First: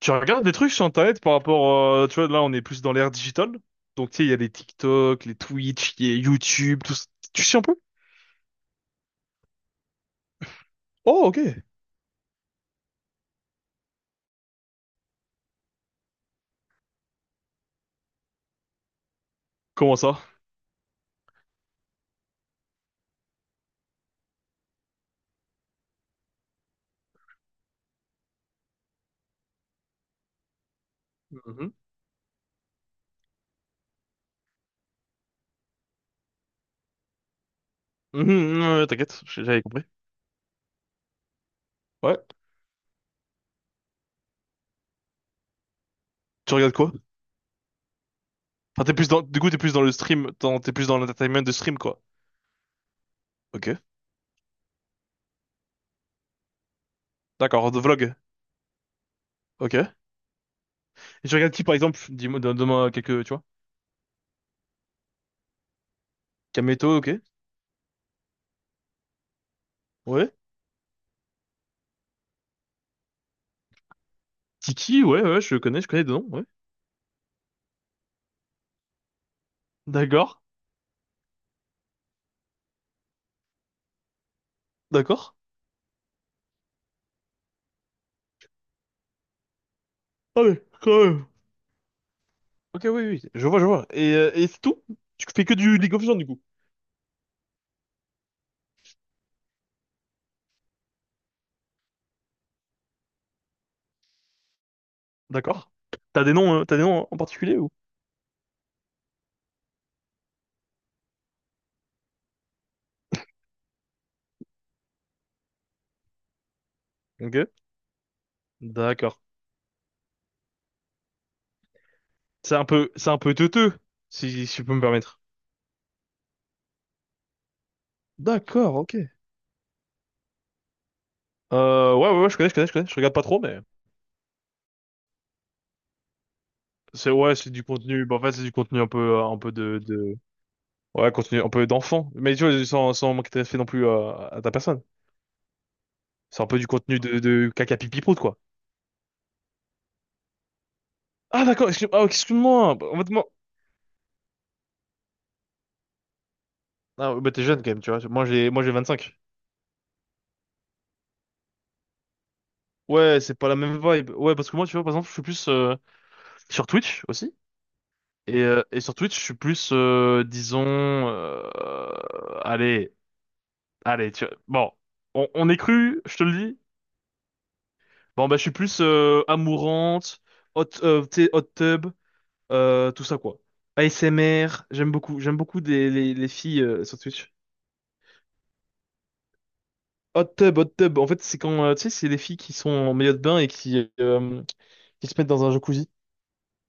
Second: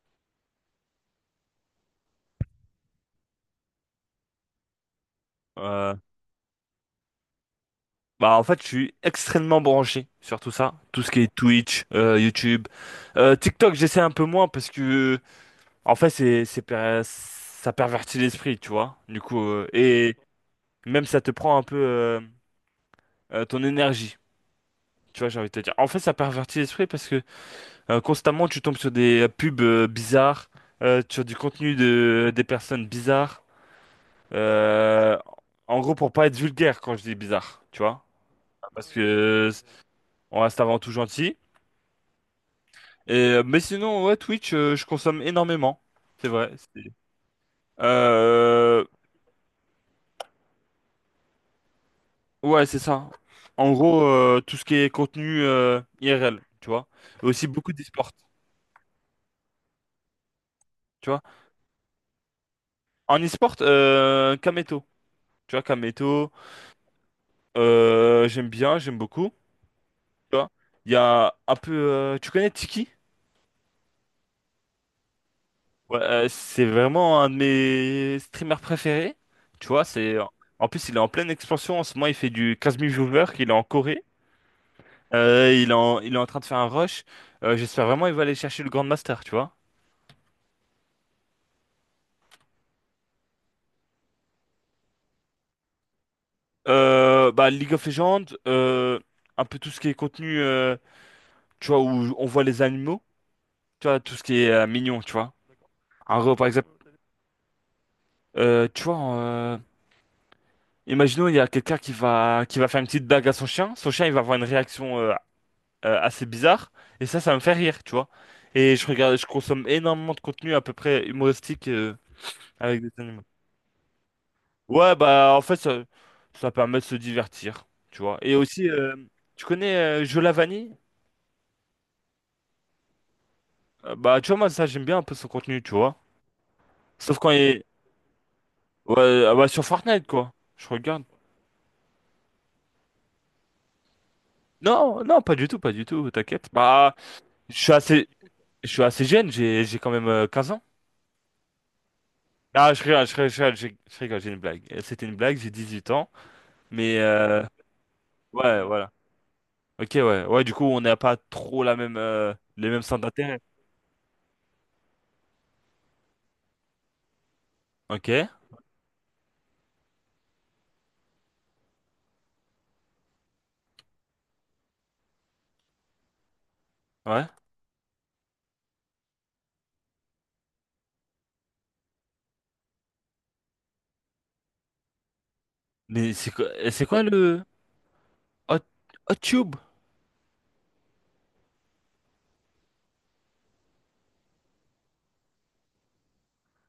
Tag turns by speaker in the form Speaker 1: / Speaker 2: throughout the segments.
Speaker 1: Tu regardes des trucs sur Internet par rapport, tu vois, là on est plus dans l'ère digitale. Donc tu sais, il y a les TikTok, les
Speaker 2: Euh,
Speaker 1: Twitch, il y a YouTube, tout ça. Tu sais un peu?
Speaker 2: Bah en fait, je suis extrêmement branché sur tout ça, tout ce qui
Speaker 1: Oh,
Speaker 2: est
Speaker 1: ok.
Speaker 2: Twitch, YouTube, TikTok. J'essaie un peu moins parce que en fait, ça pervertit l'esprit, tu vois. Du coup,
Speaker 1: Comment
Speaker 2: et
Speaker 1: ça?
Speaker 2: même ça te prend un peu ton énergie, tu vois. J'ai envie de te dire. En fait, ça pervertit l'esprit parce que constamment tu tombes sur des pubs bizarres, sur du
Speaker 1: Mhm.
Speaker 2: contenu de des personnes bizarres. Euh, En gros, pour pas être vulgaire quand je dis bizarre, tu vois,
Speaker 1: Mhm, ouais,
Speaker 2: parce
Speaker 1: t'inquiète,
Speaker 2: que
Speaker 1: j'avais compris.
Speaker 2: on reste avant tout gentil.
Speaker 1: Ouais.
Speaker 2: Et, mais sinon, ouais, Twitch, je consomme énormément. C'est vrai.
Speaker 1: Tu regardes quoi?
Speaker 2: Euh,
Speaker 1: Enfin, t'es plus dans le stream, t'es plus dans l'entertainment de stream, quoi.
Speaker 2: ouais, c'est ça.
Speaker 1: Ok.
Speaker 2: En gros, tout ce qui est contenu IRL, tu vois. Et aussi beaucoup
Speaker 1: D'accord, de
Speaker 2: d'e-sport,
Speaker 1: vlog. Ok. Et
Speaker 2: tu vois.
Speaker 1: tu regardes qui, par exemple? Dis-moi, donne-moi
Speaker 2: En
Speaker 1: quelques, tu vois.
Speaker 2: e-sport, Kameto. Tu vois, Kameto,
Speaker 1: Kameto, ok.
Speaker 2: j'aime bien, j'aime beaucoup.
Speaker 1: Ouais.
Speaker 2: Tu vois. Il y a un peu... tu connais Tiki?
Speaker 1: Tiki, ouais, ouais, je
Speaker 2: Ouais,
Speaker 1: connais de nom, ouais.
Speaker 2: c'est vraiment un de mes streamers préférés. Tu vois.
Speaker 1: D'accord.
Speaker 2: En plus, il est en pleine expansion. En ce moment, il fait du 15 000 viewers. Il est en Corée.
Speaker 1: D'accord.
Speaker 2: Il est en train de faire un rush. J'espère vraiment qu'il va aller chercher le Grand Master, tu vois.
Speaker 1: Ah ouais, quand même. Ok, oui, oui, je vois, je vois. Et, c'est tout? Tu fais que du League of Legends, du coup.
Speaker 2: Bah, League of Legends, un peu tout ce qui est contenu, tu vois, où on voit les animaux, tu vois, tout ce qui est mignon, tu vois.
Speaker 1: D'accord.
Speaker 2: Par exemple,
Speaker 1: T'as des noms en particulier ou?
Speaker 2: tu vois, imaginons, il y a quelqu'un qui va faire une petite blague à son chien. Son chien, il va avoir une réaction assez bizarre. Et ça
Speaker 1: Ok.
Speaker 2: me fait rire, tu vois. Et
Speaker 1: D'accord.
Speaker 2: je consomme énormément de contenu à peu près humoristique
Speaker 1: C'est un
Speaker 2: avec
Speaker 1: peu,
Speaker 2: des
Speaker 1: c'est un
Speaker 2: animaux.
Speaker 1: peu teuteux, si je peux me
Speaker 2: Ouais,
Speaker 1: permettre.
Speaker 2: bah en fait, ça permet de se divertir, tu vois. Et aussi,
Speaker 1: D'accord, ok.
Speaker 2: tu connais Joe Lavani?
Speaker 1: Ouais, ouais, ouais, je connais, je connais, je connais. Je regarde pas trop, mais
Speaker 2: Bah, tu vois, moi, ça, j'aime bien un peu son contenu, tu vois.
Speaker 1: c'est
Speaker 2: Sauf quand
Speaker 1: ouais,
Speaker 2: il
Speaker 1: c'est du
Speaker 2: est...
Speaker 1: contenu. Bah, en fait, c'est du contenu un peu,
Speaker 2: Ouais, ah bah, sur Fortnite, quoi. Je regarde.
Speaker 1: ouais, contenu un peu d'enfant. Mais tu vois, sans manquer de respect non plus à, ta personne.
Speaker 2: Non, non, pas du tout, pas du tout,
Speaker 1: C'est un
Speaker 2: t'inquiète.
Speaker 1: peu du
Speaker 2: Bah,
Speaker 1: contenu de
Speaker 2: je suis
Speaker 1: caca pipi
Speaker 2: assez...
Speaker 1: prout, quoi.
Speaker 2: Je suis assez jeune, j'ai quand même 15 ans.
Speaker 1: Ah, d'accord. Excuse, ah, ok,
Speaker 2: Ah,
Speaker 1: excuse-moi.
Speaker 2: je
Speaker 1: Bah, en
Speaker 2: rigole,
Speaker 1: fait,
Speaker 2: je
Speaker 1: moi,
Speaker 2: rigole, je rigole, je rigole, j'ai une blague. C'était une blague, j'ai 18 ans. Mais
Speaker 1: ah, bah, t'es jeune quand même, tu vois. Moi, j'ai, moi,
Speaker 2: ouais,
Speaker 1: j'ai vingt
Speaker 2: voilà.
Speaker 1: cinq
Speaker 2: Ok, ouais. Ouais, du coup, on n'a pas trop la même, les mêmes centres
Speaker 1: Ouais, c'est
Speaker 2: d'intérêt.
Speaker 1: pas la même vibe. Ouais, parce que moi, tu vois, par exemple, je suis plus sur Twitch aussi.
Speaker 2: Ok,
Speaker 1: Et sur Twitch, je suis plus, disons, euh, allez, allez, tu bon, on est cru, je te le dis.
Speaker 2: ouais.
Speaker 1: Bon, bah, je suis plus amourante, hot, tu sais, hot tub, tout ça, quoi. ASMR, j'aime beaucoup des,
Speaker 2: Mais
Speaker 1: les, les filles
Speaker 2: c'est
Speaker 1: sur
Speaker 2: quoi
Speaker 1: Twitch.
Speaker 2: le Hot, Hot Tube?
Speaker 1: Hot tub, en fait, c'est quand, tu sais, c'est les filles qui sont en maillot de bain et qui se mettent dans un jacuzzi.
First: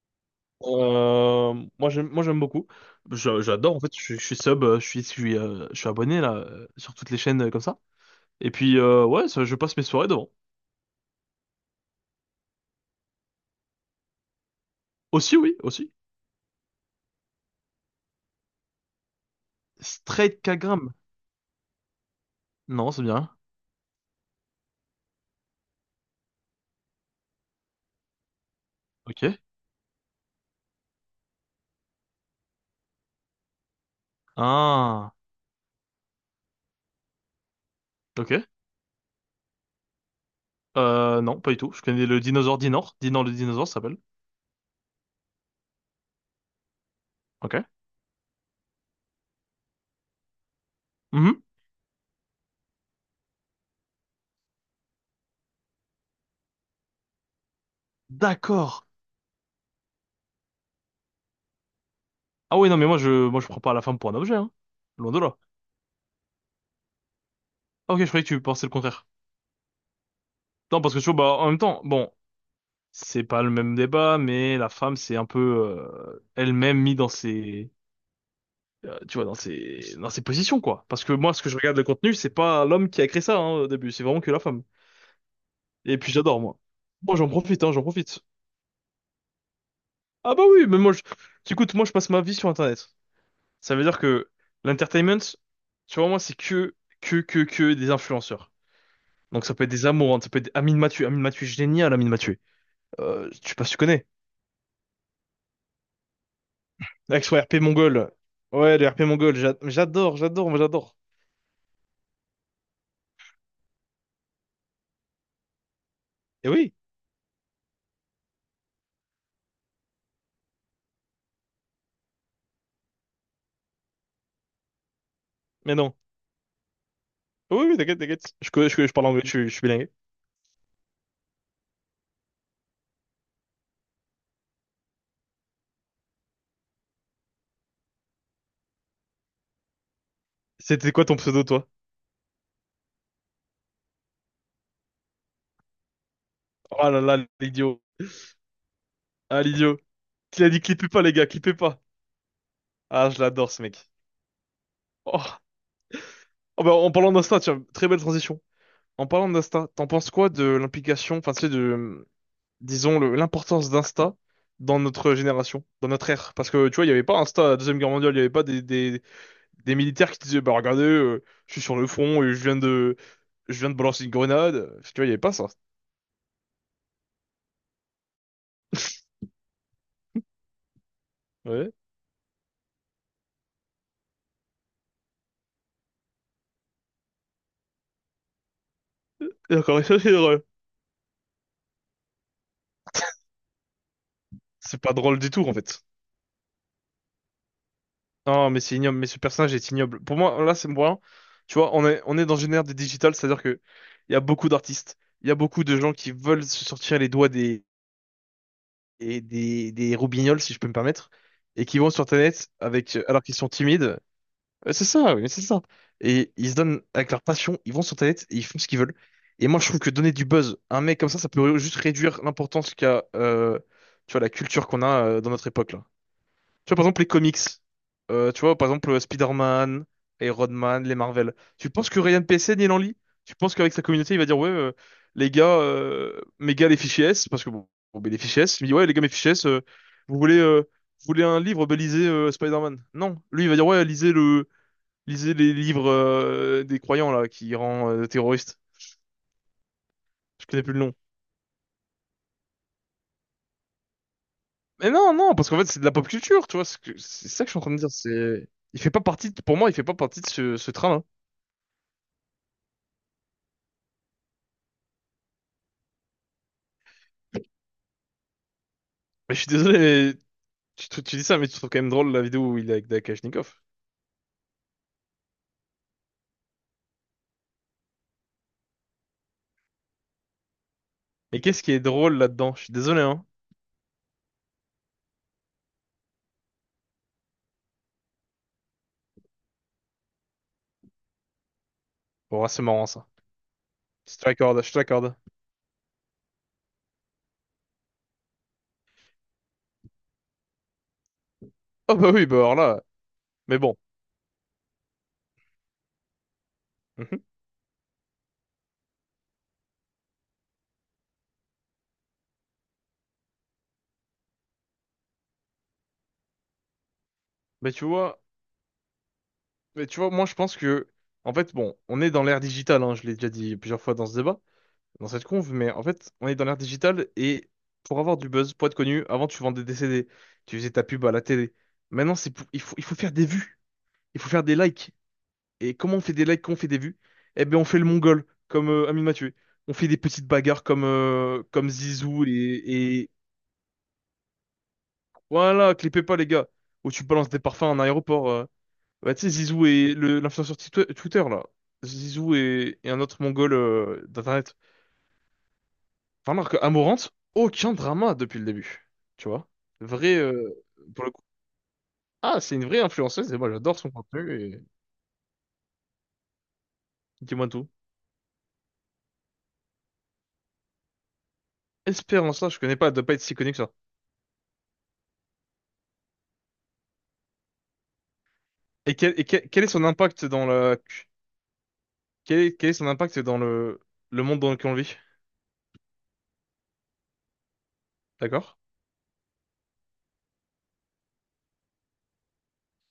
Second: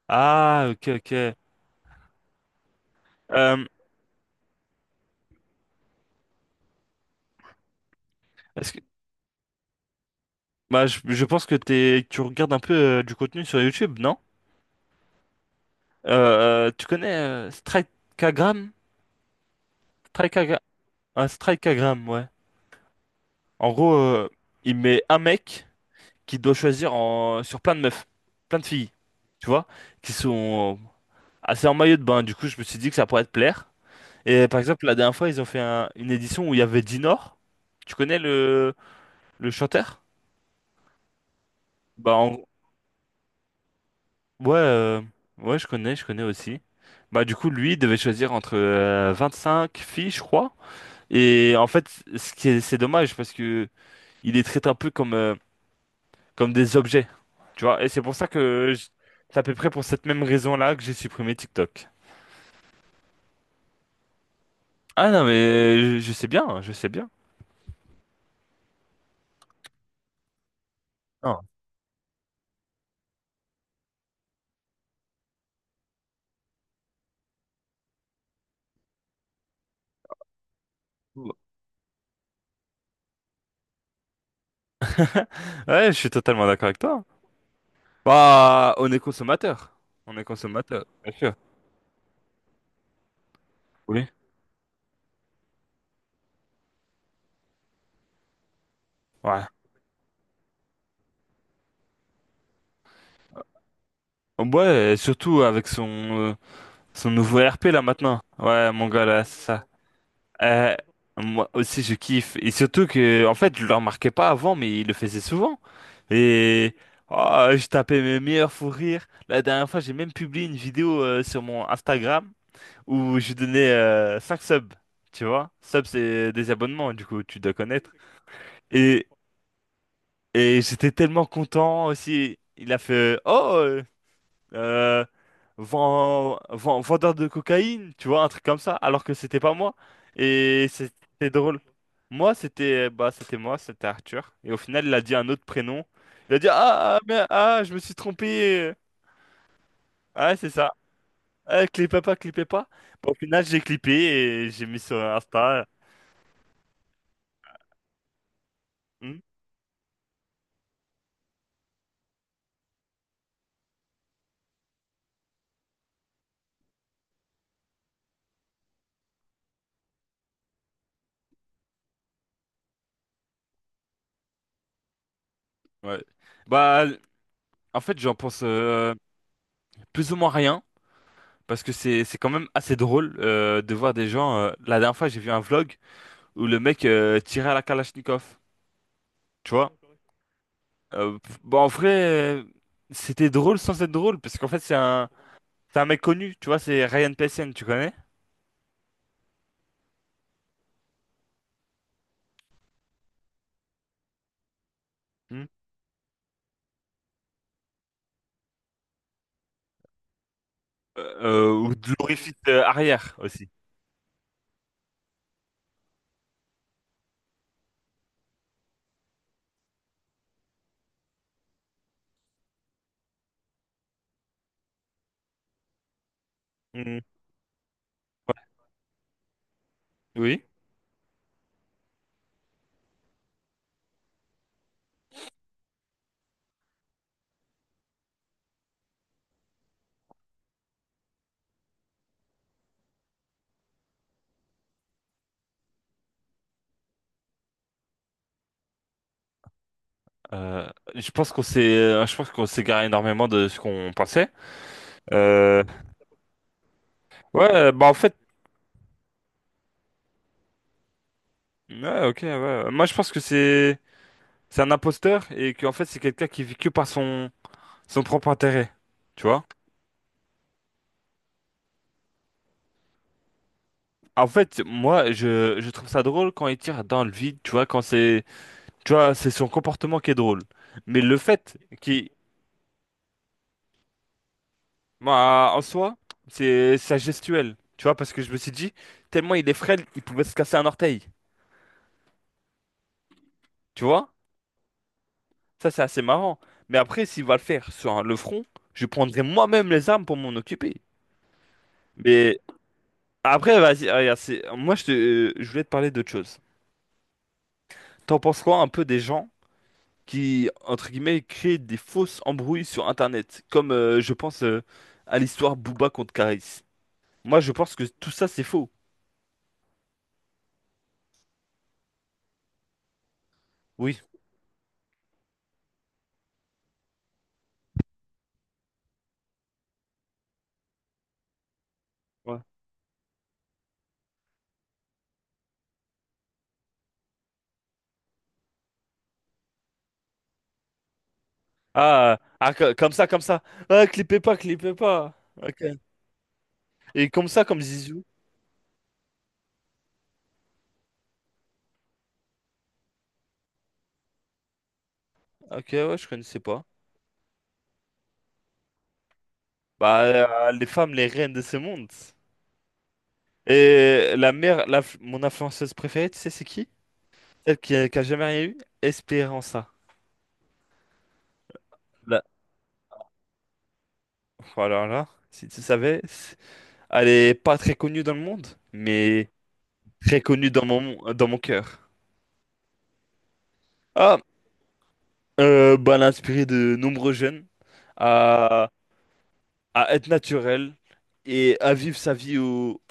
Speaker 2: Ah, ok, ok.
Speaker 1: Euh, moi j'aime beaucoup.
Speaker 2: Euh,
Speaker 1: J'adore en fait. Je suis abonné là sur toutes les chaînes comme ça. Et
Speaker 2: est-ce
Speaker 1: puis
Speaker 2: que,
Speaker 1: ouais, ça, je passe mes soirées devant.
Speaker 2: Bah, je pense tu regardes un peu du contenu sur YouTube, non?
Speaker 1: Aussi oui, aussi.
Speaker 2: Tu connais Strikeagram?
Speaker 1: Straight
Speaker 2: Strikeagra-
Speaker 1: Kagram.
Speaker 2: un Strikeagram, ouais.
Speaker 1: Non, c'est bien.
Speaker 2: En gros, il met un mec qui doit choisir sur plein de meufs, plein de filles,
Speaker 1: Ok.
Speaker 2: tu vois, qui sont assez en maillot de bain. Du coup, je me suis dit que ça pourrait te plaire. Et par exemple, la
Speaker 1: Ah.
Speaker 2: dernière fois, ils ont fait une édition où il y avait Dinor. Tu connais
Speaker 1: Ok.
Speaker 2: le chanteur?
Speaker 1: Non, pas du tout. Je connais
Speaker 2: Bah,
Speaker 1: le dinosaure Dinor. Dinor le dinosaure ça s'appelle.
Speaker 2: ouais, ouais, je connais aussi. Bah, du coup,
Speaker 1: Ok.
Speaker 2: lui, il devait choisir entre cinq filles, je crois.
Speaker 1: Mhm.
Speaker 2: Et en fait, c'est dommage parce que il les traite un peu comme des objets. Tu vois, et c'est pour ça que
Speaker 1: D'accord.
Speaker 2: je- c'est à peu près pour cette même raison-là que j'ai supprimé TikTok.
Speaker 1: Ah oui, non, mais moi je prends pas la femme pour un objet, hein.
Speaker 2: Ah
Speaker 1: Loin de
Speaker 2: non,
Speaker 1: là.
Speaker 2: mais je sais bien, je sais bien.
Speaker 1: Ah, ok, je croyais que tu pensais le contraire. Non, parce que tu vois, bah
Speaker 2: Non.
Speaker 1: en même temps, bon, c'est pas le même débat, mais la femme c'est un peu elle-même mise dans ses, tu vois, dans ses positions, quoi. Parce que moi, ce que je regarde de contenu, c'est pas l'homme qui a créé ça, hein, au début, c'est vraiment que la femme.
Speaker 2: Ouais, je
Speaker 1: Et
Speaker 2: suis
Speaker 1: puis j'adore,
Speaker 2: totalement
Speaker 1: moi.
Speaker 2: d'accord avec toi.
Speaker 1: Moi, j'en profite, hein, j'en profite.
Speaker 2: Bah, on est consommateur. On est
Speaker 1: Ah, bah oui, mais
Speaker 2: consommateur,
Speaker 1: moi, je...
Speaker 2: bien sûr.
Speaker 1: écoute, moi je passe ma vie sur Internet. Ça veut dire
Speaker 2: Oui.
Speaker 1: que l'entertainment, tu vois, moi c'est que des influenceurs.
Speaker 2: Ouais.
Speaker 1: Donc ça peut être des amoureux, ça peut être Amine Mathieu, Amine Mathieu génial, Amine Mathieu. Je sais pas si tu connais.
Speaker 2: Ouais, surtout avec son
Speaker 1: Avec Action
Speaker 2: nouveau
Speaker 1: RP
Speaker 2: RP là
Speaker 1: mongol.
Speaker 2: maintenant. Ouais,
Speaker 1: Ouais,
Speaker 2: mon
Speaker 1: le
Speaker 2: gars
Speaker 1: RP
Speaker 2: là,
Speaker 1: mongol,
Speaker 2: c'est ça.
Speaker 1: j'adore, j'adore, moi
Speaker 2: Euh,
Speaker 1: j'adore.
Speaker 2: Moi aussi je kiffe. Et surtout que, en fait, je le remarquais pas avant, mais il le faisait souvent.
Speaker 1: Et oui,
Speaker 2: Et oh, je tapais mes meilleurs fous rires. La dernière fois, j'ai même publié une vidéo sur mon Instagram où je donnais 5 subs. Tu vois?
Speaker 1: mais
Speaker 2: Subs,
Speaker 1: non.
Speaker 2: c'est des abonnements, du coup, tu dois
Speaker 1: Oui, oui,
Speaker 2: connaître.
Speaker 1: t'inquiète, t'inquiète. Je
Speaker 2: Et,
Speaker 1: parle anglais, je suis bilingue.
Speaker 2: et j'étais tellement content aussi. Il a fait Oh! Euh, vendeur de cocaïne, tu vois, un truc comme ça, alors que c'était pas moi. Et
Speaker 1: C'était quoi ton
Speaker 2: c'était
Speaker 1: pseudo,
Speaker 2: drôle.
Speaker 1: toi?
Speaker 2: Moi, c'était moi, c'était Arthur. Et au final, il a dit un autre prénom. Il a dit,
Speaker 1: Oh
Speaker 2: ah, ah,
Speaker 1: là
Speaker 2: mais,
Speaker 1: là,
Speaker 2: ah, je me
Speaker 1: l'idiot.
Speaker 2: suis trompé.
Speaker 1: Ah, l'idiot.
Speaker 2: Ah,
Speaker 1: Qui a
Speaker 2: c'est
Speaker 1: dit
Speaker 2: ça.
Speaker 1: clippez pas, les gars, clippez
Speaker 2: Ah,
Speaker 1: pas.
Speaker 2: clipez pas, clipez pas. Bah,
Speaker 1: Ah,
Speaker 2: au
Speaker 1: je
Speaker 2: final,
Speaker 1: l'adore,
Speaker 2: j'ai
Speaker 1: ce mec.
Speaker 2: clippé et j'ai mis sur
Speaker 1: Oh.
Speaker 2: Insta.
Speaker 1: Oh, bah, en parlant d'Insta, tiens, très belle transition. En
Speaker 2: Hmm.
Speaker 1: parlant d'Insta, t'en penses quoi de l'implication, enfin, tu sais, de, disons, l'importance d'Insta dans notre génération, dans notre ère? Parce que, tu vois, il n'y avait pas Insta à la Deuxième Guerre mondiale, il n'y avait pas des, des, des, militaires qui disaient, bah regardez, je suis sur le front et je viens de balancer une grenade. Tu vois, il n'y avait pas ça.
Speaker 2: Ouais. Bah, en fait, j'en pense plus ou moins rien, parce
Speaker 1: Ouais.
Speaker 2: que c'est quand même assez drôle de voir des gens. La dernière fois, j'ai vu un vlog. Où le mec tirait à la Kalachnikov, tu
Speaker 1: Et
Speaker 2: vois.
Speaker 1: encore c'est drôle.
Speaker 2: Pff, bah, en vrai, euh, c'était drôle sans être drôle, parce qu'en fait,
Speaker 1: C'est pas drôle du tout, en
Speaker 2: c'est un
Speaker 1: fait.
Speaker 2: mec connu, tu vois, c'est Ryan Pessen, tu connais?
Speaker 1: Non, mais c'est ignoble. Mais ce personnage est ignoble. Pour moi, là, c'est moi. Tu vois, on est dans une ère des digital, c'est-à-dire que il y a beaucoup d'artistes, il y a
Speaker 2: Hmm.
Speaker 1: beaucoup de gens qui veulent se sortir les doigts des, et des roubignoles, si je peux me permettre, et
Speaker 2: Ou
Speaker 1: qui vont
Speaker 2: de
Speaker 1: sur
Speaker 2: l'orifice
Speaker 1: Internet avec,
Speaker 2: arrière
Speaker 1: alors qu'ils
Speaker 2: aussi.
Speaker 1: sont timides. Ouais, c'est ça, oui, c'est ça. Et ils se donnent avec leur passion, ils vont sur Internet et ils font ce qu'ils veulent. Et moi, je trouve que donner du buzz à un mec comme ça peut juste réduire l'importance qu'a, tu vois, la culture qu'on a dans notre époque, là. Tu vois, par
Speaker 2: Hmm.
Speaker 1: exemple, les comics. Tu vois, par exemple, Spider-Man,
Speaker 2: Oui.
Speaker 1: Iron Man, les Marvel. Tu penses que Ryan PSN, il en lit? Tu penses qu'avec sa communauté, il va dire, ouais, les gars, mes gars, les fichiers S, parce que bon, ben, les fichiers S, il me dit, ouais, les gars, mes fichiers S, vous voulez, euh, vous voulez un livre, ben, lisez Spider-Man. Non, lui, il va dire, ouais, lisez le. Lisez les livres des croyants là qui rend terroriste. Je connais
Speaker 2: Euh,
Speaker 1: plus le nom.
Speaker 2: je pense qu'on s'égare énormément de ce qu'on pensait.
Speaker 1: Mais non, non, parce qu'en
Speaker 2: Euh,
Speaker 1: fait c'est de la pop culture, tu vois. C'est ça que
Speaker 2: ouais,
Speaker 1: je suis en train de
Speaker 2: bah
Speaker 1: dire.
Speaker 2: en fait,
Speaker 1: C'est, il fait pas partie. Pour moi, il fait pas partie de ce train-là.
Speaker 2: ouais, ok, ouais. Ouais. Moi, je pense c'est un imposteur et qu'en fait, c'est quelqu'un qui vit que par son propre intérêt, tu
Speaker 1: Mais je
Speaker 2: vois.
Speaker 1: suis désolé, mais tu dis ça, mais tu trouves quand même drôle la vidéo où il est avec Dakashnikov.
Speaker 2: En fait, moi, je trouve ça drôle quand il tire dans le vide, tu vois, tu vois, c'est son comportement qui est drôle. Mais le
Speaker 1: Mais
Speaker 2: fait
Speaker 1: qu'est-ce qui est
Speaker 2: qu'il,
Speaker 1: drôle là-dedans? Je suis désolé, hein.
Speaker 2: Moi, en soi, c'est sa gestuelle, tu vois, parce que je me suis dit, tellement il est frêle, il pouvait se casser un orteil,
Speaker 1: Bon, ah, c'est marrant ça.
Speaker 2: tu vois?
Speaker 1: Je te l'accorde, je te l'accorde.
Speaker 2: Ça, c'est assez marrant. Mais après, s'il va le faire sur le front, je prendrai moi-même les armes pour m'en occuper.
Speaker 1: Oh bah oui, bah
Speaker 2: Mais
Speaker 1: alors là.
Speaker 2: après,
Speaker 1: Mais bon.
Speaker 2: vas-y, regarde, moi, je voulais te parler d'autre chose.
Speaker 1: Mhm.
Speaker 2: T'en penses quoi un peu des gens qui, entre guillemets, crée des fausses embrouilles sur Internet? Comme je pense à l'histoire Booba contre Karis. Moi, je
Speaker 1: Mais
Speaker 2: pense que
Speaker 1: tu
Speaker 2: tout
Speaker 1: vois,
Speaker 2: ça, c'est faux.
Speaker 1: mais tu vois, moi je pense que, en fait, bon, on est dans l'ère digitale. Hein, je l'ai déjà dit plusieurs fois
Speaker 2: Oui.
Speaker 1: dans ce débat, dans cette conve, mais en fait, on est dans l'ère digitale et pour avoir du buzz, pour être connu, avant tu vendais des CD, tu faisais ta pub à la télé. Maintenant, c'est
Speaker 2: Ouais.
Speaker 1: pour- il faut faire des vues, il faut faire des likes. Et comment on fait des likes, comment on fait des vues? Eh bien, on fait le mongol, comme Amine Mathieu. On fait des petites bagarres comme
Speaker 2: Ah,
Speaker 1: Zizou et,
Speaker 2: ah, comme ça,
Speaker 1: et...
Speaker 2: comme ça. Ah, clipez pas, clippez pas. Ok.
Speaker 1: Voilà, clipez pas les gars, où tu
Speaker 2: Et comme
Speaker 1: balances des
Speaker 2: ça, comme
Speaker 1: parfums à un
Speaker 2: Zizou.
Speaker 1: aéroport. Bah, tu sais, Zizou et l'influenceur Twitter, là. Zizou et un autre mongol d'Internet.
Speaker 2: Ok, ouais, je
Speaker 1: Enfin,
Speaker 2: connaissais
Speaker 1: alors que
Speaker 2: pas.
Speaker 1: Amarante, aucun drama depuis le début. Tu vois?
Speaker 2: Bah,
Speaker 1: Vrai,
Speaker 2: les femmes,
Speaker 1: pour
Speaker 2: les
Speaker 1: le coup.
Speaker 2: reines de ce monde.
Speaker 1: Ah, c'est une vraie influenceuse et moi j'adore son contenu et
Speaker 2: Mon influenceuse préférée, tu sais, c'est qui?
Speaker 1: dis-moi tout.
Speaker 2: A qui a jamais rien eu? Espéranza. Là.
Speaker 1: Espérance là, je connais pas, elle doit pas être si connue que ça.
Speaker 2: Voilà, là. Si tu savais. Elle est pas très connue dans le monde,
Speaker 1: Et quel, et
Speaker 2: mais
Speaker 1: quel, quel est son
Speaker 2: très
Speaker 1: impact dans
Speaker 2: connue
Speaker 1: la,
Speaker 2: dans mon cœur.
Speaker 1: quel est son impact dans le,
Speaker 2: Ah,
Speaker 1: le monde dans lequel on vit?
Speaker 2: bah, elle a inspiré de nombreux jeunes
Speaker 1: D'accord?
Speaker 2: à, à être naturel et à vivre sa vie au,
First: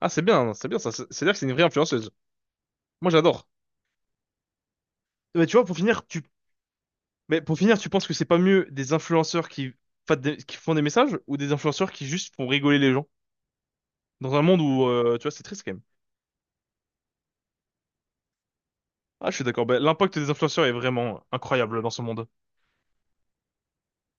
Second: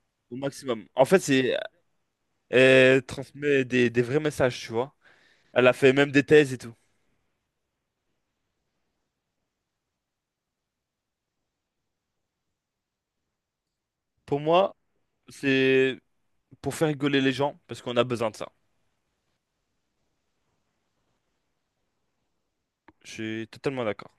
Speaker 1: Ah,
Speaker 2: au
Speaker 1: c'est bien
Speaker 2: maximum.
Speaker 1: ça.
Speaker 2: En fait,
Speaker 1: C'est-à-dire que c'est une vraie influenceuse.
Speaker 2: elle
Speaker 1: Moi j'adore.
Speaker 2: transmet des vrais messages, tu vois.
Speaker 1: Mais tu vois,
Speaker 2: Elle a
Speaker 1: pour
Speaker 2: fait
Speaker 1: finir,
Speaker 2: même des thèses et tout.
Speaker 1: tu penses que c'est pas mieux des influenceurs qui, qui font des messages ou des influenceurs qui juste font rigoler les gens? Dans
Speaker 2: Pour
Speaker 1: un monde
Speaker 2: moi,
Speaker 1: où, tu vois, c'est triste quand même.
Speaker 2: c'est pour faire rigoler les gens, parce qu'on a besoin de ça.
Speaker 1: Ah, je suis d'accord. Ben, l'impact des influenceurs est vraiment incroyable dans ce monde.
Speaker 2: Je suis totalement d'accord.